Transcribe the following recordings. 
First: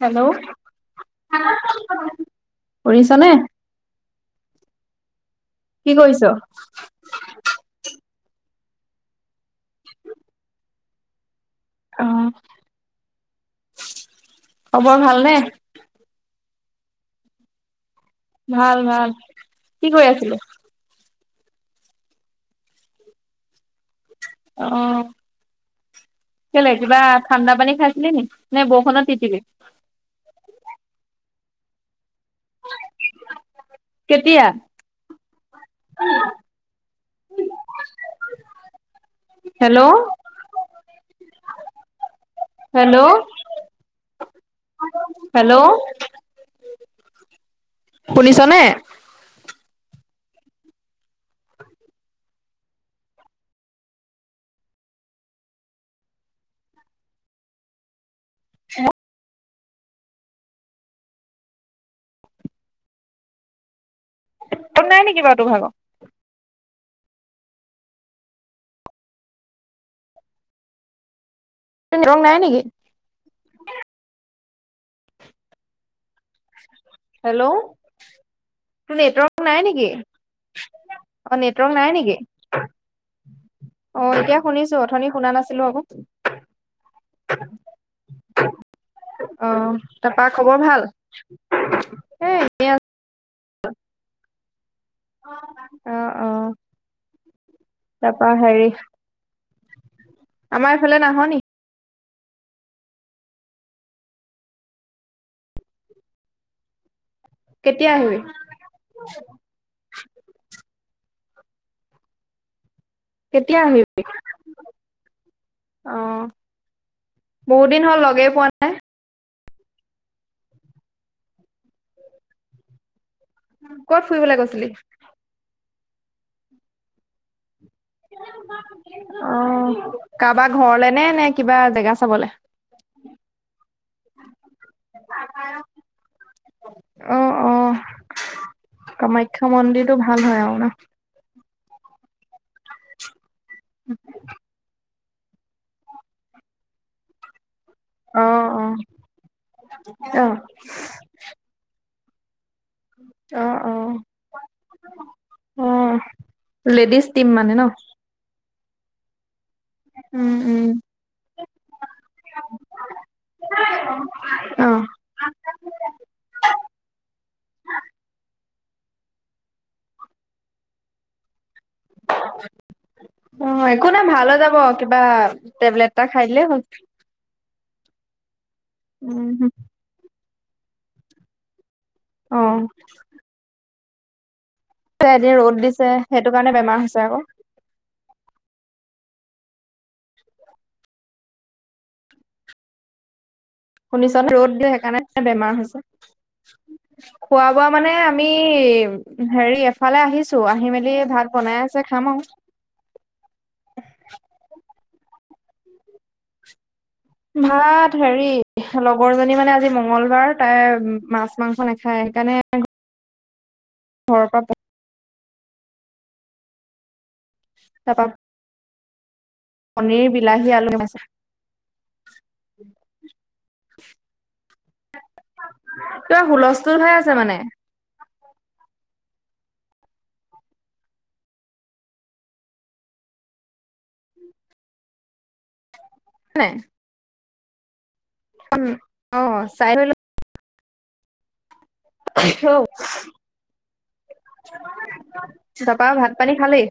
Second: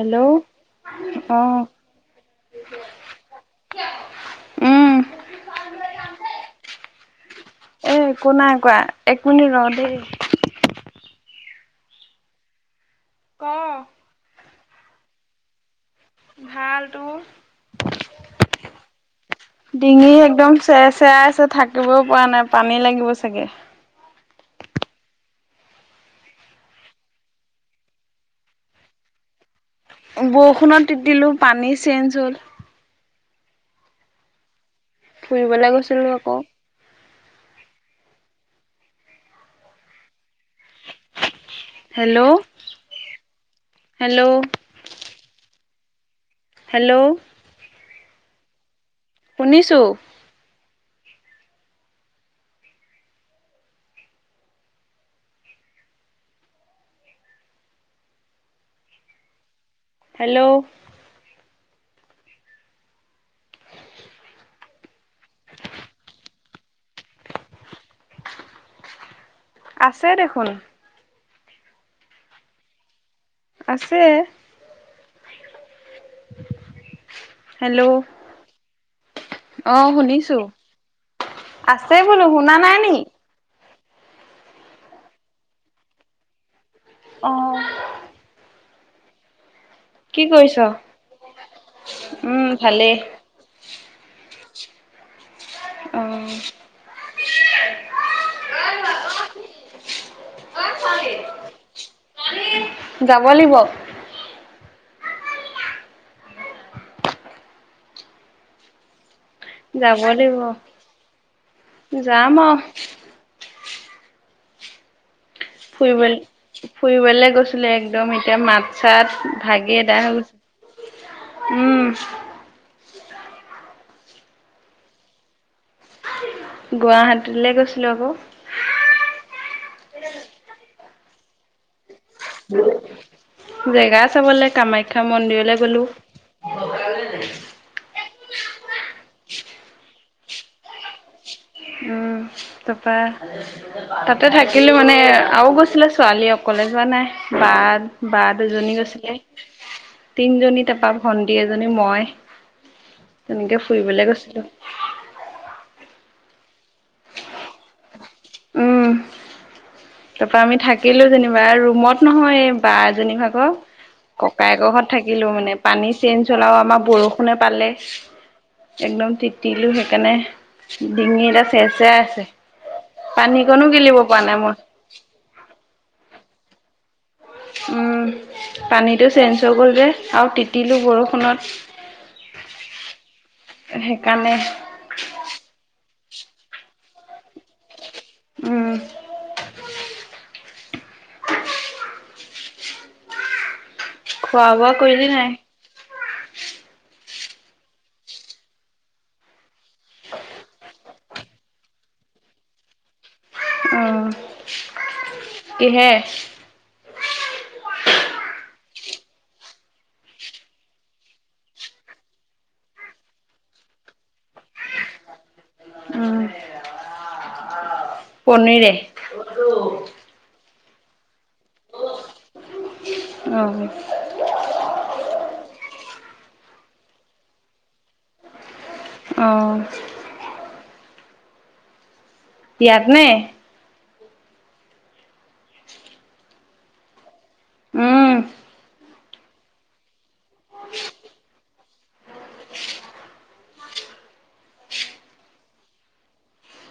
[inaudible] Hello, অ শুনিছানে? উম। কি কৰিছ? এ একো নাই কোৱা এক মিনিট ৰহ দেই। অ',। ক খবৰ ভালনে? ভাল তোৰ, ভাল ভাল কি কৰি ডিঙি আছিলি? একদম চে চেৰা আছে থাকিবয়ে পৰা নাই পানী লাগিব চাগে। অ', কেলে, কিবা ঠাণ্ডা পানী খাইছিলে নেকি নে বৰষুণত তিতিলি? বৰষুণত তিতিলোঁ পানী চেঞ্জ হ'ল। কেতিয়া? ফুৰিবলৈ গৈছিলো আকৌ। Hello hello hello hello hello hello শুনিছ নে? শুনিছো। [inaudible] হেল্ল' নেটৱৰ্ক নাই নেকি বাৰু তোৰ ভাগৰ? আছে দেখোন। নেটৱৰ্ক নাই নেকি? আছে। হেল্ল' তোৰ নেটৱৰ্ক নাই অ নেকি শুনিছো অ, নেটৱৰ্ক নাই আছে নেকি? বোলো শুনা নাই নি অ, এতিয়া শুনিছো অথনি শুনা নাছিলো আকৌ। অ', অ, কি তাৰপা কৰিছ খবৰ ভাল? এ উম, এনে আ ভালেই। অ। অ', তাৰপা হেৰি আমাৰ এইফালে নাহ নেকি? যাব লাগিব। কেতিয়া আহিবি? যাব লাগিব যাম আৰু কেতিয়া আহিবি? ফুৰিব অ', ফুৰিবলে বহুত গৈছিলো দিন হ'ল একদম লগেই এতিয়া পোৱা নাই মাত চাত ভাগি আদায় হৈ গৈছে উম। কত ফুৰিবলৈ গৈ? গুৱাহাটীলৈ গৈছিলোঁ আকৌ। অ, কাৰোবাৰ ঘৰলে নে নে কিবা জেগা চাবলে? জেগা চাবলৈ কামাখ্যা মন্দিৰলে গ'লো। অ, অ, কামাখ্যা মন্দিৰটো ভাল হয় আৰু ন' উম, তাৰপা তাতে থাকিলো মানে আৰু গৈছিলে ছোৱালী অকলে যোৱা নাই বা বা অ', অ', দুজনী গৈছিলে অ', তিনিজনী তাৰপা ভন্টি এজনী মই। অ, তেনেকে অ, ফুৰিবলে গৈছিলো অ, লেডিজ টিম মানে ন'? উম। উম, তাৰপা আমি উম, থাকিলো যেনিবা ৰুমত নহয় এই বা এজনী ভাগৰ ককায়েকৰ অ', ঘৰত থাকিল লাকিলো মানে পানী চেঞ্জ হ'ল আৰু আমাৰ বৰষুণে পালে। একদম তিতিলোঁ সেইকাৰণে ডিঙি চে চেৰাই আছে অ', পানীকণো একো গিলিব পৰা ভাল হৈ নাই যাব মই। কিবা টেবলেট এটা খাই দিলে হ'ল। পানীটো চেঞ্জ উম, হৈ গ'ল যে আৰু তিতিলোঁ বৰষুণত। অ। সেইকাৰণে এদিন ৰ'দ দিছে সেইটো কাৰণে বেমাৰ হৈছে আকৌ উ শুনিছ খোৱা ৰ'দ দিিয় বোৱা কৰিলি সেইকাৰণে নাই বেমাৰ হৈছে খোৱা বোৱা মানে আমি হেৰি এফালে আহিছো আহি মেলি ধাত বনাই আছে খাম আৰু আহ কিহে ভাত হেৰি লগৰ জনী মানে আজি মংগলবাৰ তাই মাছ মাংস নাখায় সেইকাৰণে ঘৰৰ পৰা উ তাপা পনৰে উ পনীৰ বিলাহী আলু কে মাচ উ কিবা হুলস্থুল ভাই আছে মানে অঁ বিয়াত নে নাই উম উ অ চাই থো অ তাপা ভাত পানী খালেই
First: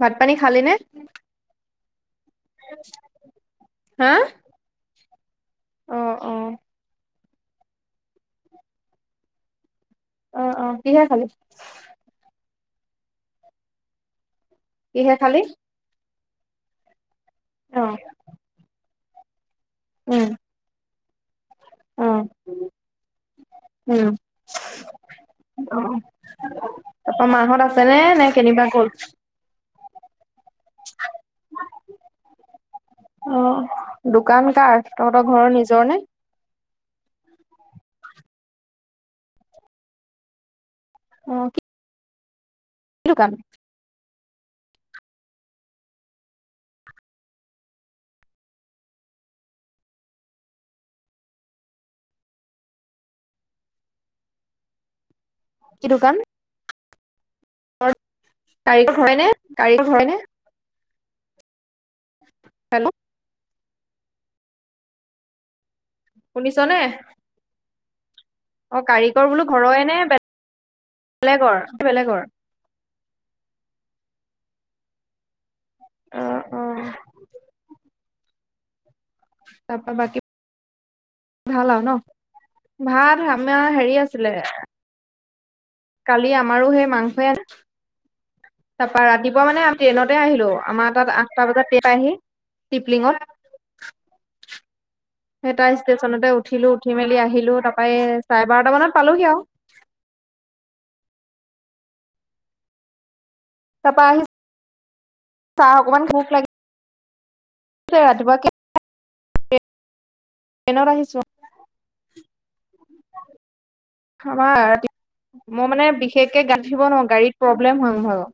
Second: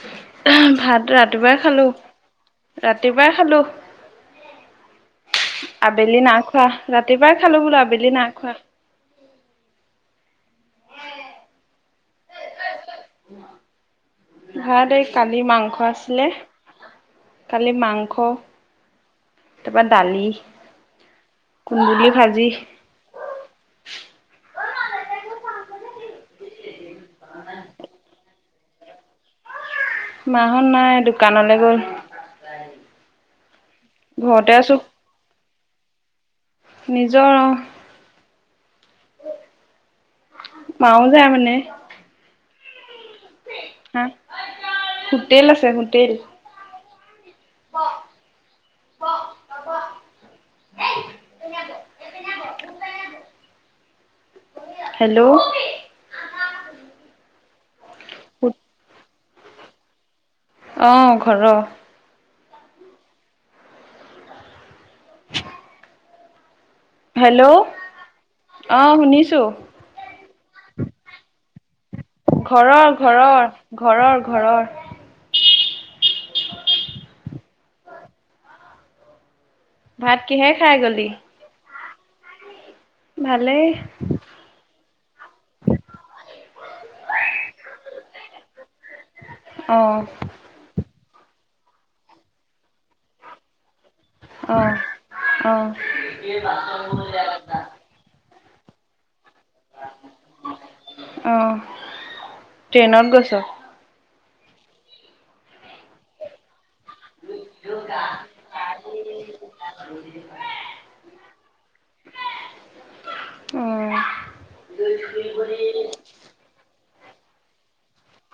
ভাত পানী খালে ভাত ৰাতিপুৱাই খালো ৰাতিপুৱাই খালো হা অ আবেলি অ নাখোৱা ৰাতিপুৱাই খালো বোলো আবেলি নাখোৱা অ অ সহে খালি ভাত এই কিহে কালি খালি মাংস আছিলে খালি অ মাংস তাৰপৰা দালি উম অ কুন্দুলি ভাজি উম অ তাৰপা মাহত আছে নে নে কেনিবা গ'ল মাহত নাই দোকানলৈ গ'ল অ ঘৰতে দোকান আছো কাৰ তহঁতৰ ঘৰৰ নিজৰ নে নিজৰ আহ মাও যায় মানে। এইটো কাম। হা হোটেল আছে হোটেল। ক ক কোৱা? হেল্ল'। কি দোকান? কাৰিকৰ হয় নে কাৰিকৰ হয় নে। অ', ঘৰৰ। হেল্ল'। [inaudible] শুনিছনে? হেল্ল'। অ', কাৰিকৰ বোলো ঘৰৰে নেলে বেলেগৰ, বেলেগৰ? ঘৰৰ, ঘৰৰ, ঘৰৰ, ঘৰৰ। অ', অ'। তাপা বাকী? ভাত কিহে খাই গ'লি? ভাল আৰু ন ভাত ভালেই আামাৰ হেৰি আছিলে। কালি আমাৰো সেই মাংস এ তাৰপা ৰাতিপুৱা মানেমি অ ট্ৰেইনতে আহিলো আমাৰ তাত আঠটা বজাত টে প আহি টিপলিঙত। অ'। সেই অ', তাই ষ্টেচনতে উঠিলো উঠি মেলি আহিলো তাৰই চাৰে বাৰটা মানত পালোহি আৰু। আহ ট্ৰেইনত গৈছ? তাৰপা আহি চাহ অকমান ভুক লাগ ৰাতিপুৱা ট্ৰেইনত আহিছোঁ। অ', আমাৰতি মই মানে বিশেষকে গা ধব নোৱাৰো গাড়ীত। প্ৰব্লেম হয়।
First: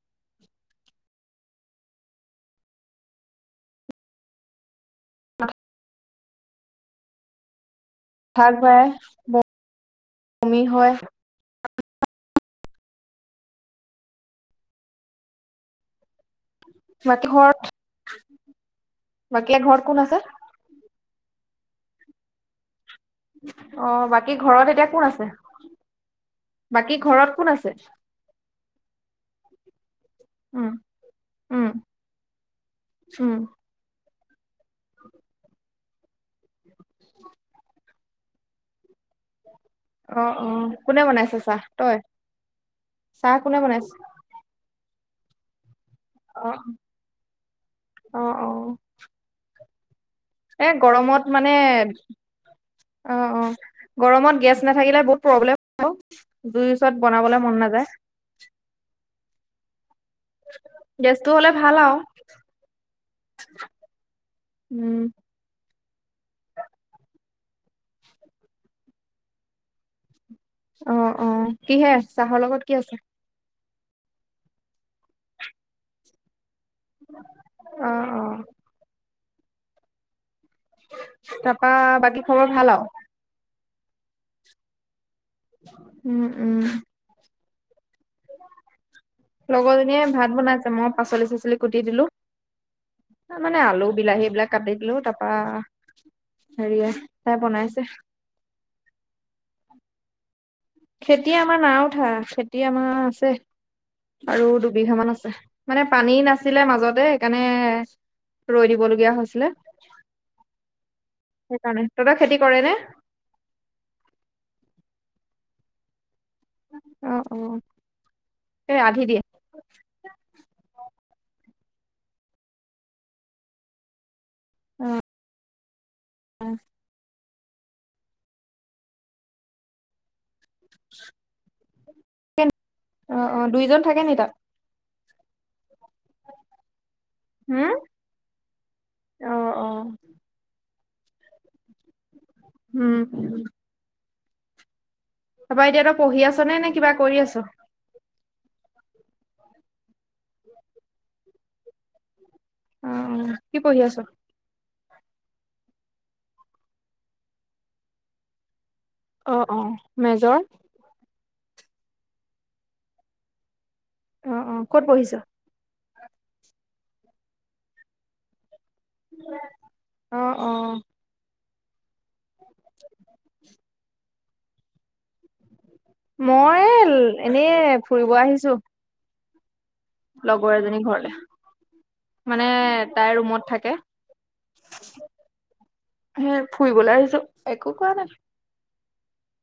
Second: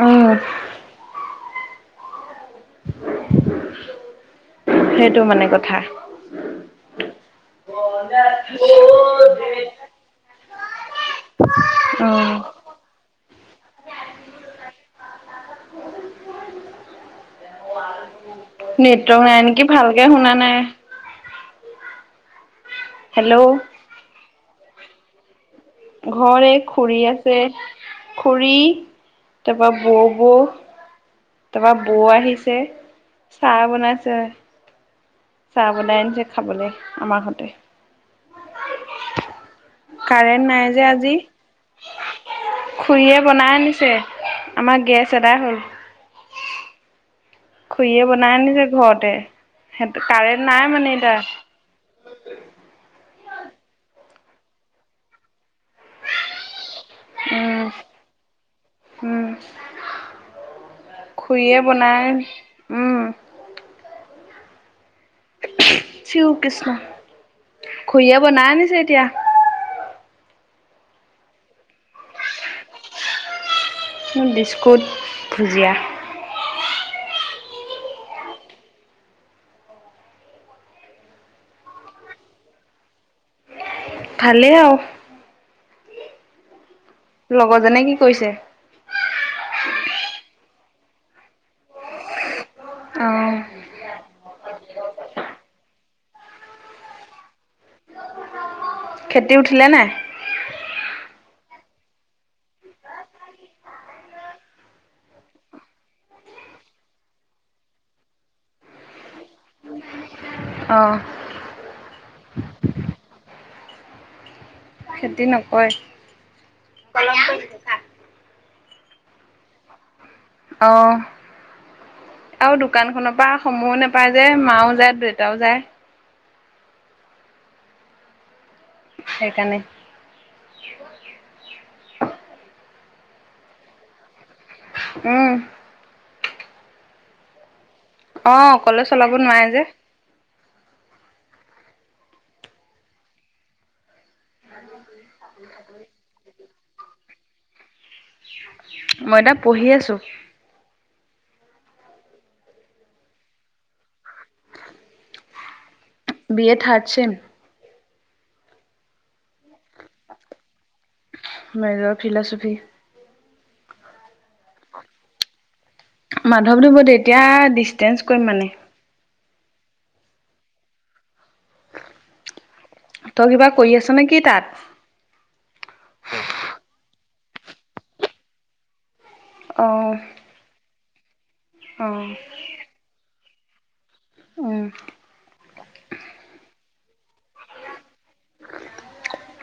উম। সেইটো মানে কথা। ভাক ভাইমি হয়। উম। বাকী খবৰ? নেটক নাই নেকি ভালকে শুনা নাই। হেল্ল'। অ', বাকী ঘৰত এতিয়া কোন আছে? ঘৰে বাকী খুৰী ঘৰত আছে কোন খুৰী। তাৰপৰা বৌবৌ। উম উম তাৰপা বৌ আহিছে উম চাহ বনাইছে। [inaudible] চাহ বনাই আনিছে খাবলৈ আমাৰ হতে। অ অ কাৰেণ্ট নাই যে কোনে আজি বনাইছে চাহ তই খুৰীয়য়ে চাহ বনাই কোনে আনিছে। বনাইছে আমাৰ গেছ এটাই হ'ল। অ'। খুৰী অ বনাই অ আনিছে ঘৰতে সিহ কাৰেণ্ট এ নাই মানে এতিয়া। গৰমত মানে অ', অ', গৰমত গেছ নাথাকিলে বহুত প্ৰব্লেম। জই ওচৰত বনাবলে মন উম, নাযায়। উম গেছটো হলে খুৰীয়ে ভাল আৰু বনাই। উম, উম শিৱ কৃষ্ণ ঘৰিয়ে বনাই আনিছে এতিয়া অ অ কিহে চাহৰ লগত কি আছে মোৰ বিস্কুট ভুজিয়া উ তাৰাপা বাকী খবৰ ভাল আৰু ভালে আৰু উম উম লগৰজনে কি কৰিছে লগৰজনীয়ে ভাত বনাইছে মই পাচলি চাচলি কুটি দিলো ত অ', মানে আলু বিলাহী এই বিলাক কাটি দিলো তাৰপা হেৰি চাই বনাইছে ক্ষেতি উঠিলে নে খেতি আমাৰ নাওঠা খেতি আমাৰ আছে আৰু দুবিঘ মান আছে মানে পানী নাছিলে মাজতেকাৰণে ৰৈ দিবলগীয়া হৈছিলে অঁ সেইকাৰণে তহততেই খেতি কৰে নে খেতি নকৰে। অ, অ, এ আধি দিয়ে। অ। আৰু, দোকানখনৰ পৰা সময়ো নেপায় যে, মাও যায়, দেউতাও যায়। উম। সেইকাৰণে। অ, অ, দুইজন থাকে নি তাত। উম। হম। অ, অকলে চলাব নোৱাৰে যে। উম, উম। [inaudible] তাৰপা, এতিয়া তই পঢ়ি আছ নে, নে কিবা কৰি আছ? মই এতিয়া পঢ়ি আছো। অ, অ, কি পঢ়ি আছ? B A third sem. অ, অ, মেজৰ। Major philosophy. অ, অ, ক'ত পঢ়িছ? মাধৱদেৱতে, এতিয়া ডিচষ্টেঞ্চ কৰিম, মানে। অ, অ। [inaudible] তই কিবা কৰি আছ নে, কি তাত? মই এনেই ফুৰিব আহিছো। অ। লগৰ এজনী ঘৰলে, অ', মানে তাই ৰুমত থাকে। উম, সে ফুৰিবলৈ আহিছো, একো কৰা নাই।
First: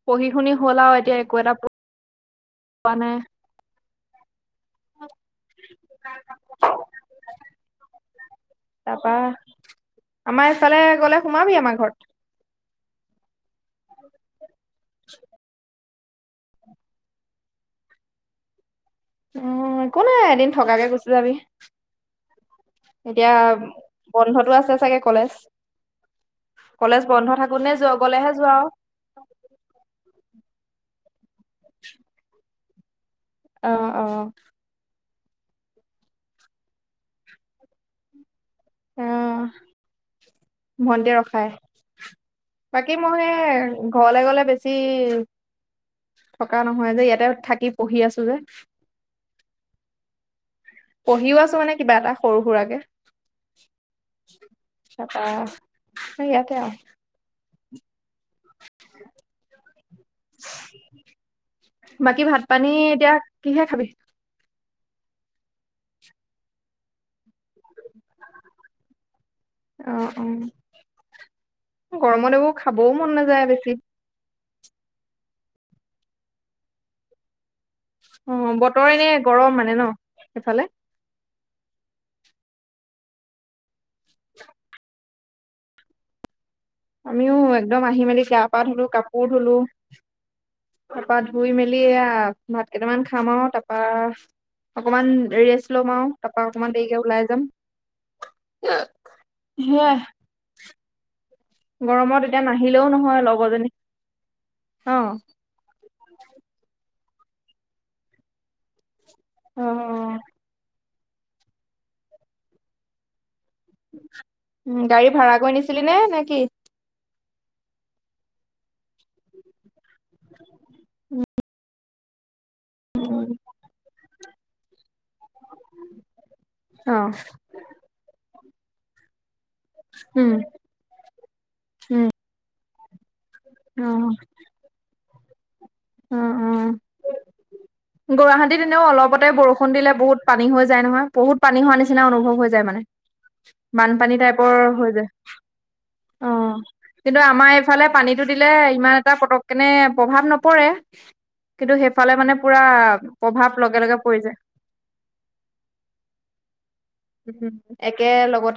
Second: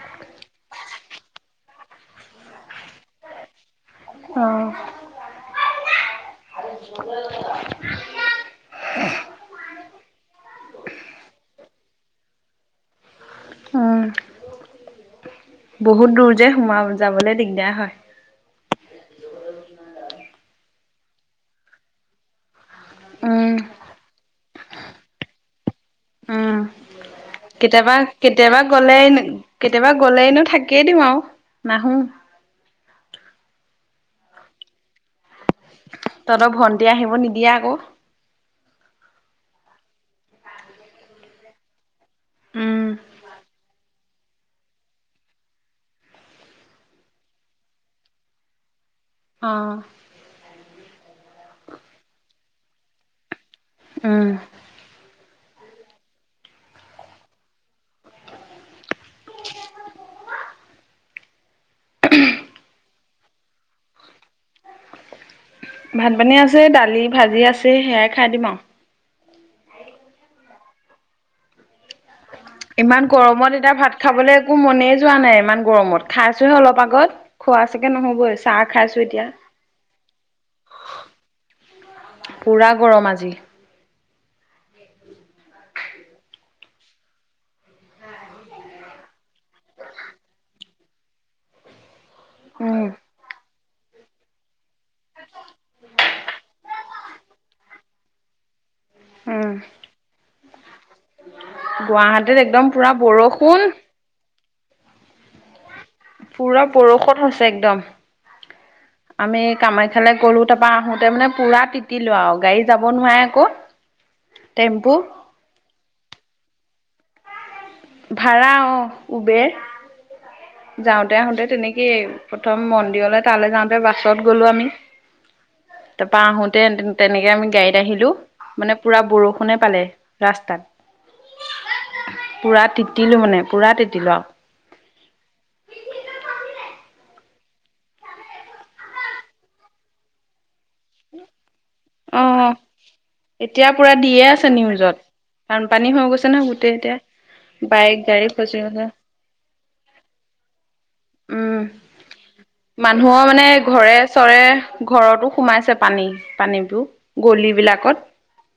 পঢ়ি-শুনি হ'ল, আৰু এতিয়া একো এটা পোৱা নাই। অ। [inaudible] তাৰপা, আমাৰ এইফালে গ'লে, সোমাবি আমাৰ ঘৰত। উম। [inaudible] বহুত দূৰ যে, সোমাই যাবলৈ দিগদাৰ হয়। উম, একো নাই। এদিন থকাকে গুচি যাবি। এতিয়া উম, বন্ধটো আছে চাগে, কলেজ? উম, কলেজ বন্ধ থাক কেতিয়াবা, কেতিয়াবা গ'লে, কেতিয়াবা গ'লেনো থাকিয়েই দিওঁ আৰু নাহো। অহ', অহ'। তহঁতৰ ভণ্টিয়ে আহিব নিদিয়ে আকৌ। অহ, ভণ্টিয়ে ৰখায়। উম, বাকী মই ঘৰলে গ'লে, বেছি থকা নহয় যে। ইয়াতে থাকি পঢ়ি আছোঁ যে। অহ। পঢ়িও আছোঁ, মানে কিবা এটা সৰু-সুৰাকে। উম। অহ, এই ইয়াতে আৰু। [unintelligible] বাকী, ভাত-পানী এতিয়া কিহে খাবি? ভাত-পানী আছে, দালি-ভাজি আছে। সেয়াই খাই দিম আৰু। অহ', অহ' গৰমত এইবোৰ খাবও ইমান মন নাযায় গৰমত বেছি, এতিয়া ভাত খাবলৈ একো মনে যোৱা নাই, ইমান গৰমত খাইছোহে অলপ আগত। খোৱা চাগৈ নহ'বই চাহ খাইছোঁ এতিয়া। অহ, মানে ন'। সেফালে। পুৰা গৰম আজি। আমিও একদম আহি মেলি গা-পা ধুলো কাপোৰ ধুলো। তাৰপা ধুই মেলি এয়া ভাত উম, কেইটামান খাম আৰু তাৰ তাৰপা অকণমান দেৰি ৰেষ্ট ল'ম আৰু তাৰাপা অকমান দেৰিকে ওলাই যাম। [unintelligible] উম, সেয়াই। গৰমত এতিয়া গুৱাহাটীত একদম নাহিলেও পুৰা বৰষুণ। অহ। পুৰা বৰষত হৈছে একদম। আমি কামাখ্যালে গলোঁ। তাৰ পৰা আহোতে মানে পুৰা তিতি লোৱা আৰু গাড়ী যাব নোৱাৰে আকৌ। উম, টেম্পু গাড়ী ভাড়া কৰি নিছিলি নে, নে কি? ভাড়া অহ, উবেৰ। যাওঁতে আহোতে তেনেকেই প্ৰথম মন্দিৰলৈ তালৈ যাওঁতে বাছত গ'লো আমি। তাৰপা আহোতে অ', তেনেকে আমি গাড়ীত আহিলোঁ মানে পুৰা বৰষুণে পালে উম, ৰাস্তাত। উম, পুৰা তিতিলো মানে, পুৰা অ', তিতিলো আৰু। উম', উম'। গুৱাহাটীত এনেও অলপতে বৰষুণ দিলে বহুত পানী হৈ যায় নহয়, বহুত পানী হোৱা নিচিনা আৰু অনুভৱ অ'। হৈ যায় মানে। এতিয়া পুৰা বানপানী দিয়ে আছে টাইপৰ হৈ নিউজত যায়। বানপানী হৈ গৈছে নহয় অহ, গোটেই এতিয়া কিন্তু আমাৰ এইফালে বাইক পানীতটো গাড়ী দিলে ফচি গৈছে ইমান এটা পটক কেনে প্ৰভাৱ নপৰে উম কিন্তু সেইফালে মানে পুৰা মানুহৰ মানে প্ৰভাৱ লগে লগে পৰি যায়। ঘৰে-চৰে ঘৰতো সোমাইছে পানী পানীবোৰ। গলি উম, বিলাকত একে লগত